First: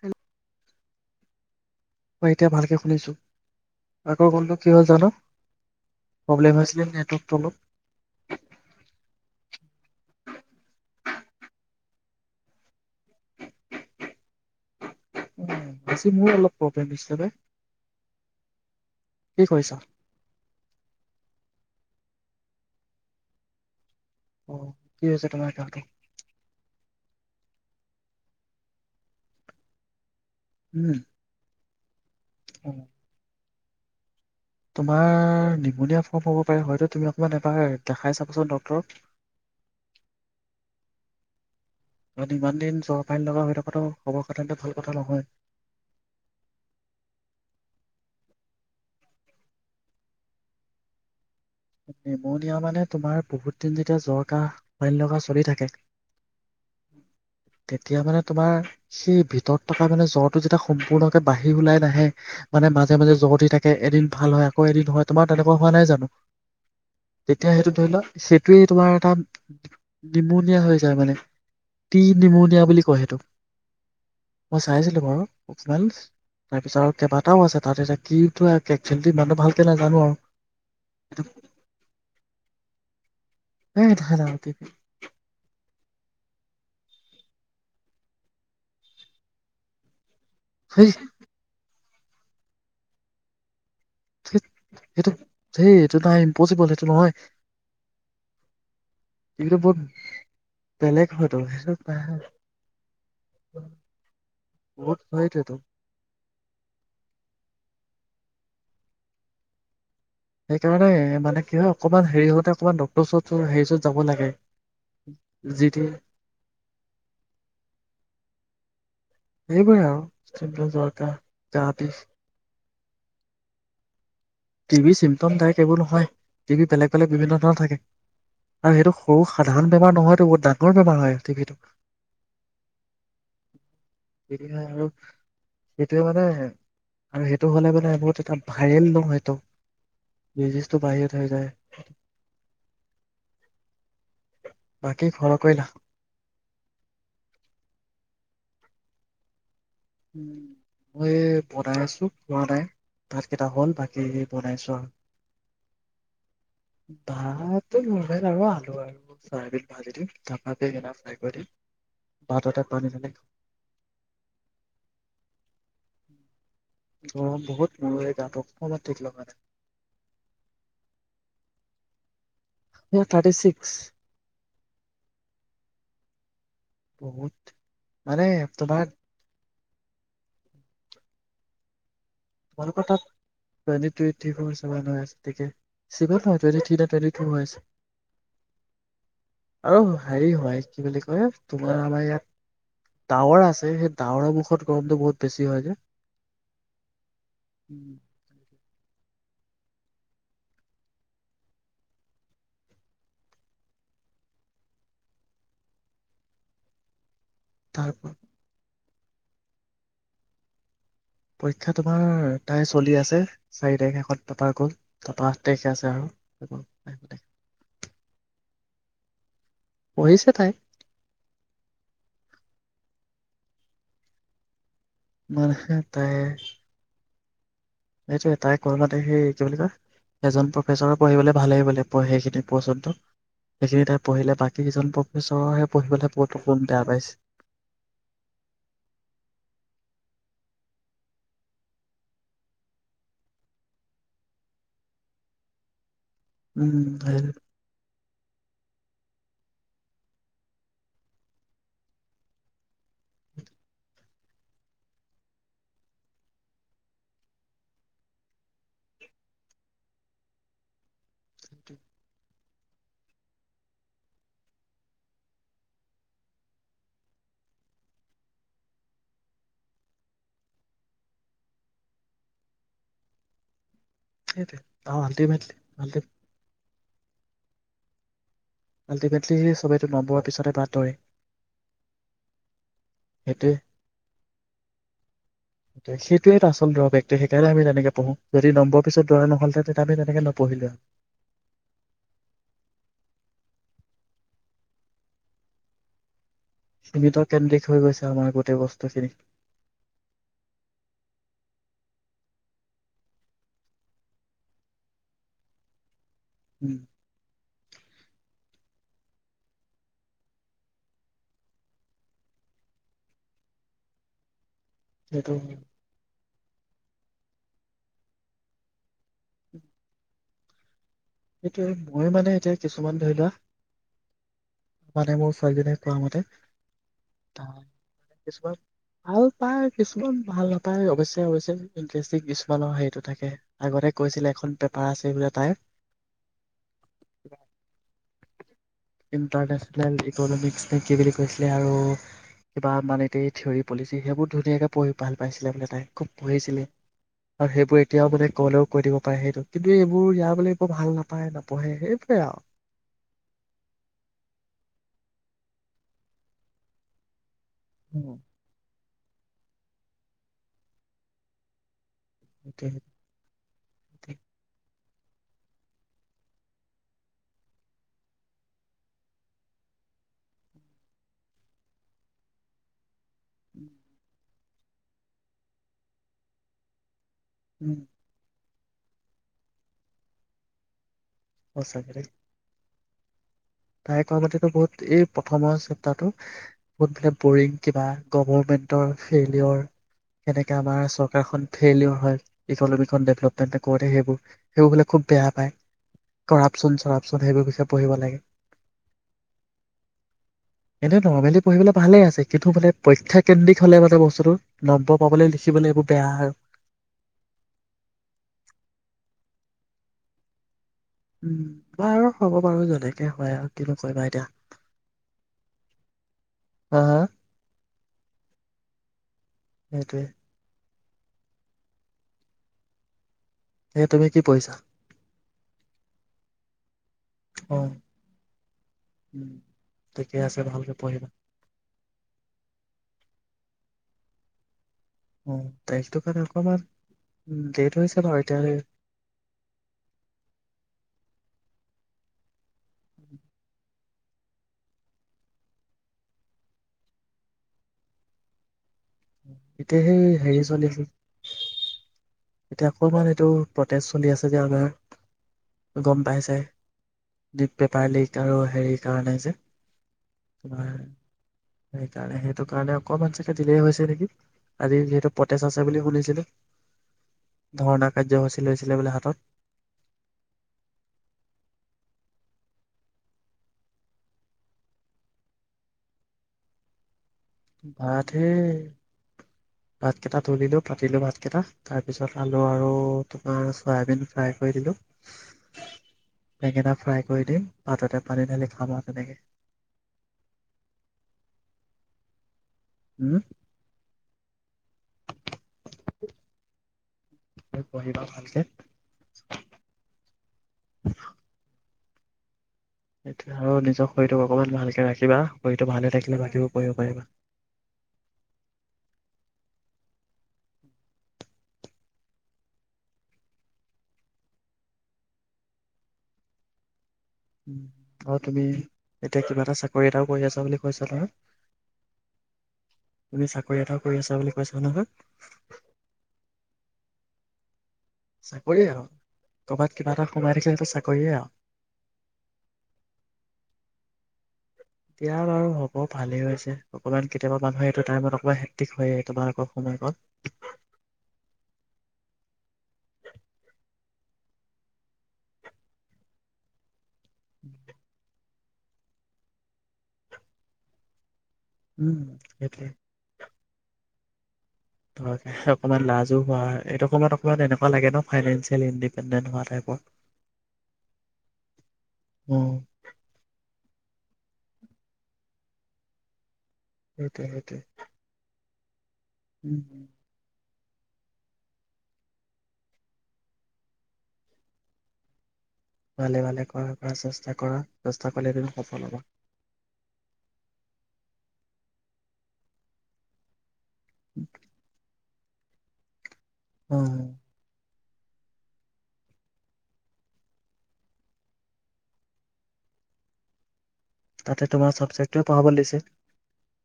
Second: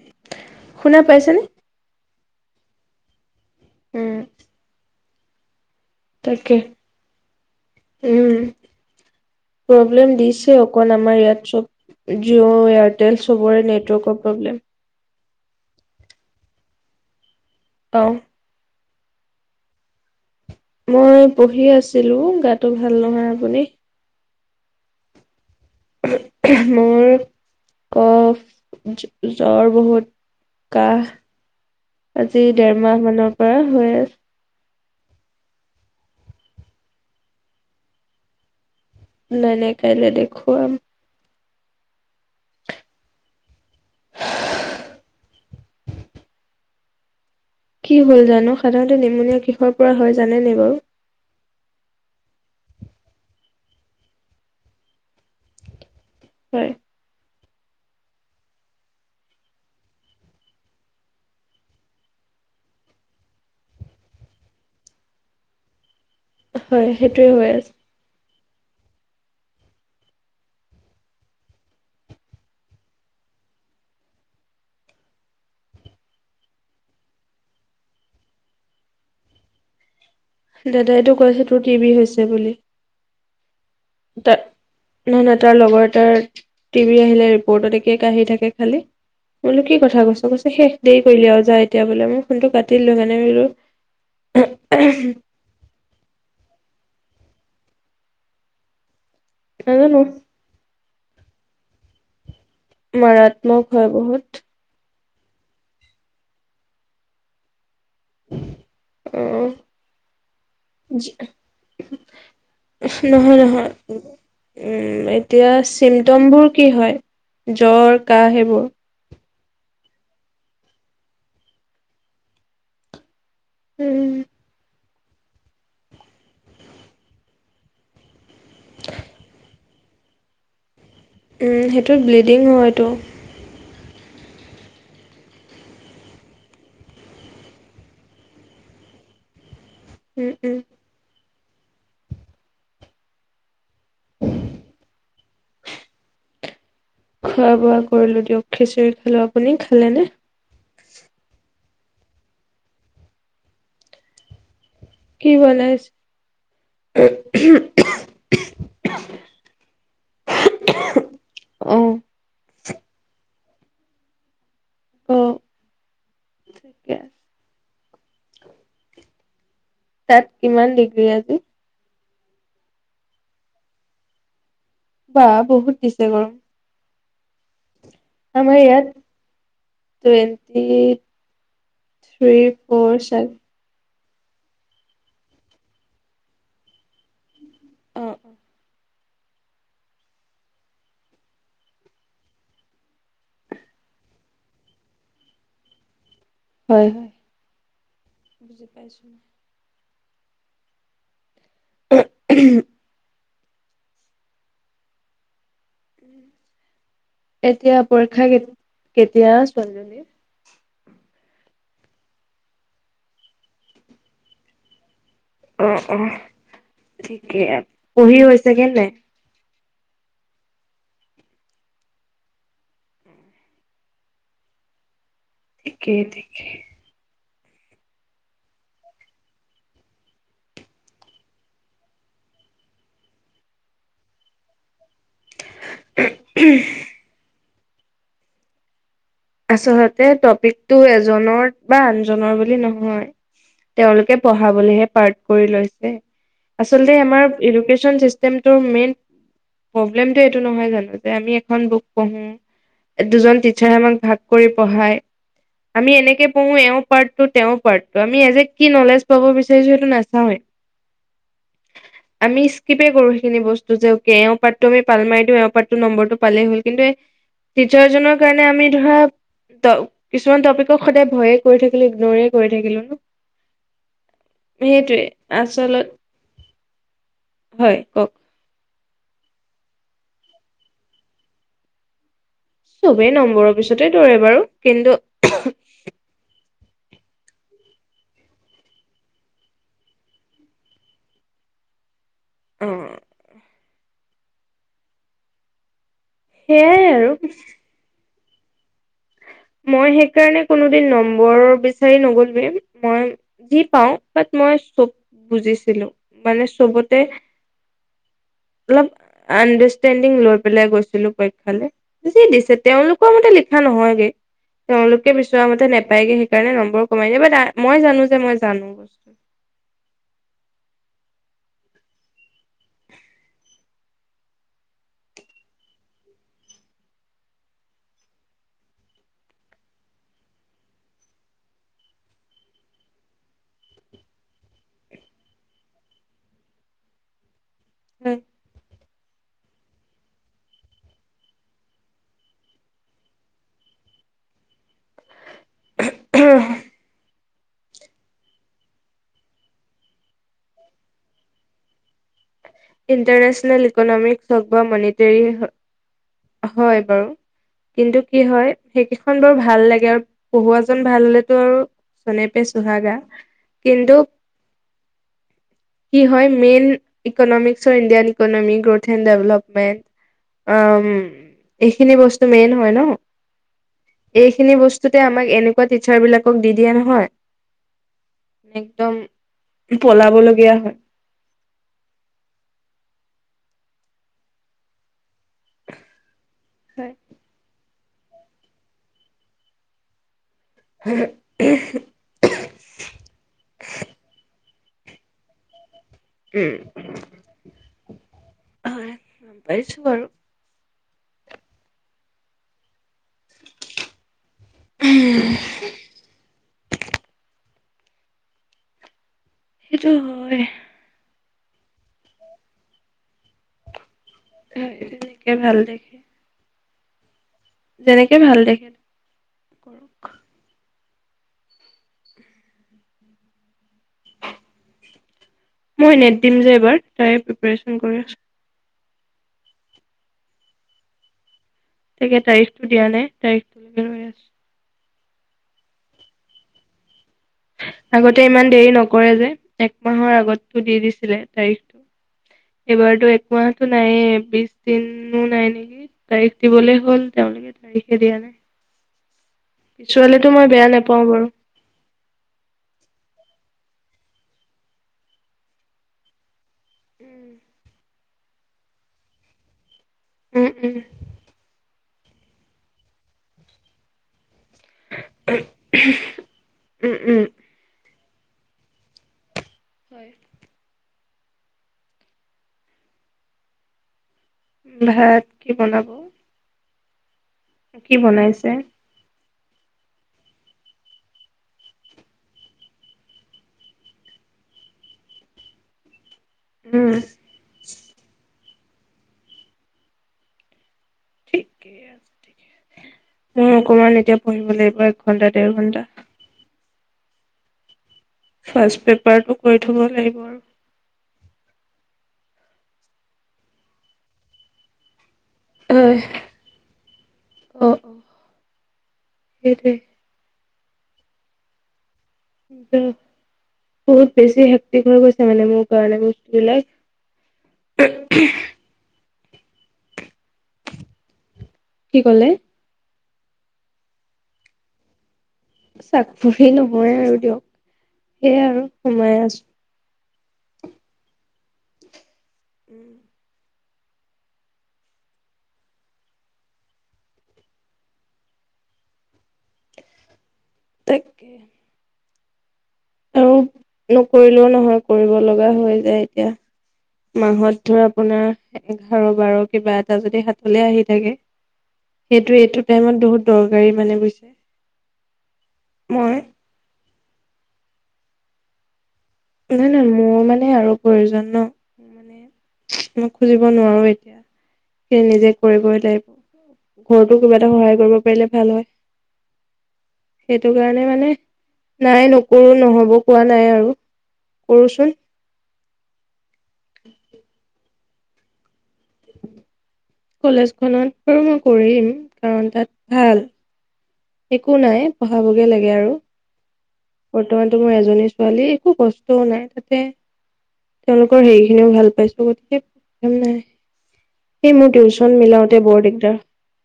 হ শুনা পাইছেনে মই এতিয়া ভালকে শুনিছো উম, আকৌ কলটো কি হল জানো! তাকে প্ৰব্লেম হৈছিলে নেটৱৰ্ক উম, অলপ প্ৰব্লেম দিছে অকণ আমাৰ ইয়াত চব জিঅ' এয়াৰটেল চবৰে নেটৱৰ্কৰ প্ৰব্লেম। উম, আজি মোৰ অলপ প্ৰব্লেম দিছিল পাই। অ কি কৰিছা মই পঢ়ি আছিলো গাটো ভাল নহয় আপুনি অ কি হৈছে তমা মোৰ কফ জ্বৰ বহুত উম কাহ আজি অ', দেৰমাহ মানৰ অ হৈ আছে তোমাৰ নিমনিয়া ফৰ্ম হ'ব পাৰে হয়তো তুমি অকমান এবাৰ দেখাই চাবাচোন ডক্তৰক নাই নাই কাইলৈ দেখো আম কাৰণ ইমান দিন জৰ পাইী লগা হৈ থকাতেটো খবৰ কাৰথতে ভাল কথা নহয় কি হ'ল জানো সাধাৰণতে নিমুনীয়া কিষৰ পৰা হয় জানেনে বাৰু নিমনিয়া মানে তোমাৰ বহুত দিন যেতিয়া জ্বৰ কাহ লগা চলি থাকে হয় তেতিয়া মানে তোমাৰ সেই ভিতৰত থকা মানে জ্বৰটো যেতিয়া সম্পূৰ্ণকে বাঢ়ি ওলাই নাহে মানে মাজে মাজে জ্বৰ দি থাকে এদিন ভাল হয় আকৌ এদিন হয় তোমাৰ তেনেকুৱা হোৱা নাই জানো হয় সেইটোোৱে হৈ আছে সেইটোোৱে তোমাৰ এটা নিমনিয়া হৈ যায় মানে টি নিমনিয়া বুলি কয় সেইটো মই চাইছিলো বাৰু অকমান তাৰপিছত আৰু কেইবাটাও আছে তাত এতি কিেল ইমানটো ভালকে নাই জানো আৰু দাদাইটো কৈছে তোৰ টিভি হৈছে বুলি ত নহ নহয় তাৰ লগত ত টিভি আহিলে ৰিপৰ্টত একে কি থাকে খালি তোলো কি কথা কৈছ শেষ সেই দেৰি কৰিলে আৰু যায় তেতিয়া বোলে মই ফোনটো কাটি দিলো মানে বলো স সেইটো সেই এইটো নাই ইম্পচিবল সেইটো নহয় বহুত নাজানো বেলেগ ফটোচটো মাৰাত্মক হয় বহুত সেইটোৱেতো আহ সেইকাৰণে মানে কি হয় অকমান হেৰি হওঁতে অকমান ডক্তৰ ওচৰত নহয় হেৰি নহয় ওচৰত যাব লাগে উম এতিয়া যি টি চিমটমবোৰ কি হয় জ্বৰ কাহ সেইবোৰ সেইবোৰে আৰু জ্বৰ, কাহ উম উম টি বি চিমটমদায়ক এইবোৰ নহয় টি বি বেলেগ বেলেগ বিভিন্ন ধৰণৰ থাকে আৰু সেইটো সৰু সাধাৰণ বেমাৰ নহয়তো বহুত ডাঙৰ বেমাৰ হয় টিবিটো সেইটো ব্লিডিং হয়টো সেইটোৱে আৰু সেইটোৱে মানে আৰু সেইটো হলে মানে বহুত এটা ভাইৰেল নহয় ত উম, উম। ডিজিজটো বাহিৰত হৈ যায় [inaudible] বাকী খৰ কৰিলা খোৱা বোৱা কৰিলো দিয়ক খিচিৰি খালো আপুনি খালেনে? উ [unintelligible] বনাই আছো হোৱা নাই, ভাতকেইটা হ'ল বাকী বনাইছো আৰু কি বনাইছে? [inaudible] ভাতটো হলেই বাৰু আলু আৰু চয়াবিন ভাজি দিম ত ফাই কৰি দিম অ', ভাততে পানী মিলাই অঁ অঁ গৰম বহুত মোৰেই গাতো অকমান ঠিক লগা নাই তাত, কিমান ডিগ্ৰী আজি থাৰ্টি ছিক্স বা বহুত দিছে গৰম বহুত মানে তোমাক twenty three four seven three four seven হৈ আছে ঠিকেই, [unintelligible] অ', অ', আৰু হেৰি হয় কি বুলি কয় তোমাৰ আমাৰ ইয়াত, টাৱৰ আছে সেই টাৱৰৰ মুখত গৰমটো বহুত বেছি হয় যে হয় হয় উম পাইছো উহ উম উম এতিয়া তাৰ পৰীক্ষা কেতি কেতিয়া ছোৱালজনীৰ পৰীক্ষা তোমাৰ, তাই চলি আছে চাৰি তাৰিখে শত পতাৰ গ'ল তাৰপৰা আঠ তাৰিখে আছে অঁ অঁ আৰু ঠিকেই আৰু, পঢ়ি হৈছে [unintelligible] পঢ়িছে তাই মানহে ঠিকেই তাই ঠিকে। সেইটোৱে তাই কৰবাত সেই কি বুলি কয়, এজন প্ৰফেচৰ পঢ়িবলৈ ভালে বুলে সেইখিনি পৰচনটো সেইখিনি তাই পঢ়িলে বাকী কেইজন প্ৰ চৰে পঢ়িবলৈ বতো কোন বেয়া পাইছে আচলতে টপিকটো এজনৰ বা আনজনৰ বুলি নহয়, তেওঁলোকে পঢ়াবলৈহে পাৰ্ট কৰি লৈছে। আচল উম আমাৰ এডুকেশ্যন চিচ [unintelligible] মেইন প্ৰব্লেমটো এইটো নহয় জানো যে আমি এখন বুক পঢ়ো, দুজন টিচাৰে আমাক ভাগ কৰি কৰি পঢ়াই, আমি এনেকে পঢ়ো এওঁ পাৰ্টটো তেওঁৰ পাৰ্টটো আমি এ জে কি নলেজ পাব বিচাৰিছাে সেইটো নাচাৱে, আমি স্কিপ এ কৰো সেইখিনি বস্তু যে এওঁ পাৰ্টটো পাল মাৰি দি এওঁ পাৰ্টটো নম্বটো পালে হ'ল কিন্তু টিচাৰজনৰ কাৰে আমি ধৰা ত কিছুমান টপিকক সদায় ভয়ে কৰি থাকিলো ইগনৰে কৰি থাকিলো ন অ সেইটোৱে, আল্টিমেটলি আচলত আল্টি হয় কওক আল্টিমেটলি সেই সবেইটো নম্বৰ পিছতে পাতৰে চবেই নম্বৰৰ পিছতে দৌৰে বাৰু কিন্তু ল দৰ ব্যক্তি সেইকাৰণে আমি তেনেকে পঢ়ো যদি নম্বৰ পিছত দৰা নহল হেঁতেন তে আমি তেনেকে নপঢ়িলো অহ সেইয়াই সীমিত আৰু কেন্দ্ৰিক হৈ গৈছে আমাৰ গোটেই বস্তুখিনি মই সেইকাৰণে কোনোদিন নম্বৰ বিচাৰি নগলোৱে মই যি পাও বাট মই চব বুজিছিলো মানে উম চবতে অলপ আণ্ডাৰষ্টেণ্ডিং লৈ পেলাই গৈছিলো পৰীক্ষালে যি দিছে তেওঁলোকৰ মতে লিখা নহয়গে তেওঁলোকে সেইটো বিচৰা মতে নাপায়গে সেইকাৰণে নম বৰ কমাই দিয়ে বাট মই জানো যে মই জানো বস্তু সেইটোৱে মই মানে এতিয়া কিছুমান ধৰি লোৱা মানে মোৰ ছোৱালীজনীয়ে কোৱা মতে তাই কিছুমান ভাল পায় কিছুমান ভাল নাপায় অৱশ্যে অৱশ্যে ইণ্টাৰেষ্টিং কিছুমানৰ হেৰিটো থাকে হে আগতে কৈছিলে এখন পেপাৰ আছে বোলে তাইৰ [inaudible] উম ইণ্টাৰনেচনেল ইকনমিক বেংকিং বুলি কৈছিলে আৰু কিবা মানে এ থিয়ৰৰি পলিচি সেইবোৰ ধুনীয়াকে পঢ়ি ভাল পাইছিলে বোলে তাই খুব পঢ়িছিলে আৰু সেইবোৰ এতিয়াও মানে কলেও কৈ দিব পাৰে সেইটো কিন্তু এইবোৰ ইয়াৰ বোলে এইবোৰ ভাল নাপায় নপঢ়ে সেইবোৰে আৰু ইণ্টাৰনেচনেল ইকনমিক হক বা মনিটৰী হয় বাৰু কিন্তু কি হয় সেইকেইখন বৰ ভাল লাগে আৰু পঢ়ুৱাজন ভাল হলেতো আৰু চনে পে চুহাগা কিন্তু কি হয় মেইন ইকনমিকসৰ Indian economy growth and the বোলে এইখিনি বস্তু মেইন হয় ন উম এইখিনি বস্তুতে আমাক এনেকুৱা টিচাৰ বিলাকক দি দিয়ে নহয় উম একদম পলাবলগীয়া হয় সচাকে দে তাই কোৱা পাতিতো বহুত এই প্ৰথমৰ চেপ্তাৰটো বহুতবিলাক বৰিং কিবা গভমেন্টৰ ফেইলিয়ৰ কেনেকে আমাৰ চৰকাৰখন ফেইলিয়ৰ হয় ইকনমিখন ডেভলপমেন্ট কৰোতে সেইবোৰ সেইবোৰ বোলে খুব বেয়া পায় উম কৰাপচন চৰাপচন সেইবোৰ পিছে পঢ়িব লাগে হয়‌ গম পাইছো বাৰু এনেই নৰ্মেলি পঢ়িবলৈ ভালে আছে কিন্তু মানে পৰীক্ষা কেন্দ্ৰিক হ'লে মানে বস্তুটো নম্বৰ পাবলৈ লিখিবলৈ এইবোৰ বেয়া আৰু সেইটো হয় উম মই আৰু হ'ব পাৰো যেনেকে হয় আৰু কিনো কৰিবা এতিয়া তাইয়ো যেনেকে ভাল দেখে আহ যেনেকে ভাল দেখে সেইটোৱে কৰক এ তুমি কি পঢ়িছা। মই নেট দিম যে এইবাৰ তাৰে অ প্ৰিপাৰেচন কৰি আছো ঠিকে আছে ভালকে পঢ়িবা তাকে তাৰিখটো দিয়া নাই তাৰিখটোলৈকে ৰৈ আছো অ তাৰিখটো কাৰনে অকমান উম, দেৰি হৈছে বাৰু আগতে এতিয়া ইমান দেৰি নকৰে যে একমাহৰ আগতো দি দিছিলে তাৰিখটো এইবাৰতো একমাহটো নাইে বিশ দিনো নাই নেকি তাৰিখ দিবলে হ'ল তেওঁলোকে তাৰিখে দিয়া নাই। এতিয়া সেই পিছুৱালেতো হেৰি মই বেয়া চলি আছে নোপাওঁ বাৰু এতিয়া অকমান এইটো প্ৰটেষ্ট চলি আছে যে আমাৰ গম পাইচাই দীপ পেপাৰ লিক। আৰু হেৰি কাৰণে যে উম হয়। উম সেইকাৰণে সেইটো কাৰণে অকমান চাগে দিলেই হৈছে নেকি? আজি যিহেতু পতেজ আছে বুলি শুনিছিলো উম উম ধৰ্ণাক। কাৰ্যসূচী লৈছিলে বোলে হাতত হয় ভাত কি বনাব। কি ভাত সেই বনাইছে। ভাতকেইটা তুলিলো পাতিলো ভাতকেইটা তাৰ পিছত আলু আৰু তোমাৰ চয়াবিন ফ্ৰাই কৰি দিলো। বেঙেনা উম ফ্ৰাই কৰি দিম ভাততে পানী ধালী খানা আছে থে ঠিকেই ঠিকে। উম মই অকমান এতিয়া পঢ়িব লাগিব এক ঘণ্টা দেৰ ঘন্টা [inaudible] ভালকে ফাৰ্ষষ্ট পেপাৰটো কৰি থব লাগিব আৰু সেইটোৱে আৰু নিজৰ শৰীৰটোক অকনমান ভালকে ৰাখিবা। শৰীলটো ভালে থাকিলে অ ভালকে পঢ়িব পাৰিবা অ সেইটোৱে। বহুত বহুত বেছি শক্তি হৈ গৈছে মানে মোৰ কাৰণে বস্তু বিলাক উম আৰু তুমি এতিয়া কিবা এটা চাকৰি এটাও কৰি আছা বুলি কৈছা নহয় কি কলে তুমি চাকৰি এটা কৰি আছা বুলি কৈছা হয় নহয়। চাকৰি নহয় আৰু দিয়ক সেয়াই চাকৰিয়ে আৰু সোমাই আছো কৰ'বাত কিবা এটা সোমাই থাকি সেইটো চাকৰিয়ে আৰু উম এতিয়া বাৰু হ'ব ভালেই হৈছে অকমান কেতিয়াবা মানুহে এইটো টাইমত অকমান হেিক হৈ য তোমালোকৰ সময় থাকে আৰু নকৰিলেও নহয় কৰিব লগা হৈ যায় এতিয়া মাহত ধৰ আপোনাৰ এঘাৰ বাৰ কিবা এটা যদি হাতলে আহি থাকে উম সেইটো এইটো টাইমত বহুত দৰকাৰী মানে বুজছ আ ধকে অকমান লাজো হোৱা এইটো সময়ত অকমান এনেকুৱা লাগে নাই নাই নাই মোৰ মানে আৰু প্ৰয়োজন ন উম মানে মই খুজিব নোৱাৰো য়া সেই নিজে কৰিবই লাগিব ঘৰতো সেইটোৱে কিবা এটা সেইটোৱে সহায় কৰিব পাৰিলে ভাল হয় উম হম সেইটো কাৰণে মানে নাই নকৰো নহ'ব কোৱা নাই আৰু কৰোচোন ভালে ভালে পৰা চেষ্টা কৰা ৰাস্তা কলৈ দিব কলেজখনত বাৰু মই কৰিম কাৰণ তাত ভাল একো নাই পঢ়াবগে লাগে আৰু উম বৰ্তমানটো মই এজনী ছোৱালী একো কষ্ট নাই তাতে তেওঁলোকৰ হেৰি খিনিও ভাল পাইছো গতিকে্ম নাই তাতে এই মোৰ তোমাৰ টিউচন চাবজেক্টটোৱে পঢ়াবলৈ মিলাওতে দিছে বৰ দিগদাৰ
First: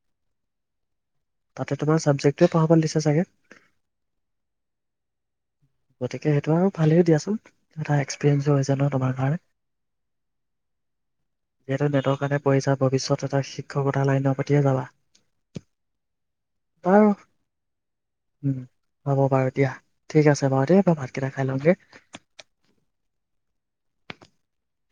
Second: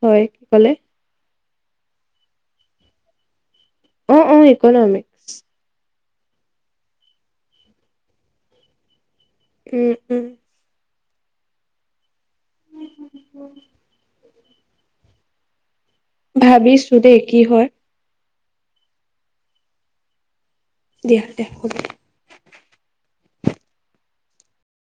হয় কি কলে তাতে তোমাৰ ছাবজেক্টোৱে পঢ়াব দিছে চাগে আহ অ ইকনমিক্স গতিকে সেইটো আৰু ভালেই দিয়াচোন এটা এক্সপিৰিয়েঞ্চো হৈ য ন তোমাৰ কাৰণে উম উম যিহেতু নেটৰ কাৰণে ভৱিষ্যত এটা শিক্ষকতা লাইনৰ কেতিয়া যাবা ভাবিছো বাৰু দেই কি হয় উম হ'ব বাৰু দিয়া ঠিক আছে [unintelligible] দিয়া ভাতকন খাই দিয়া হ'ব লওঁগে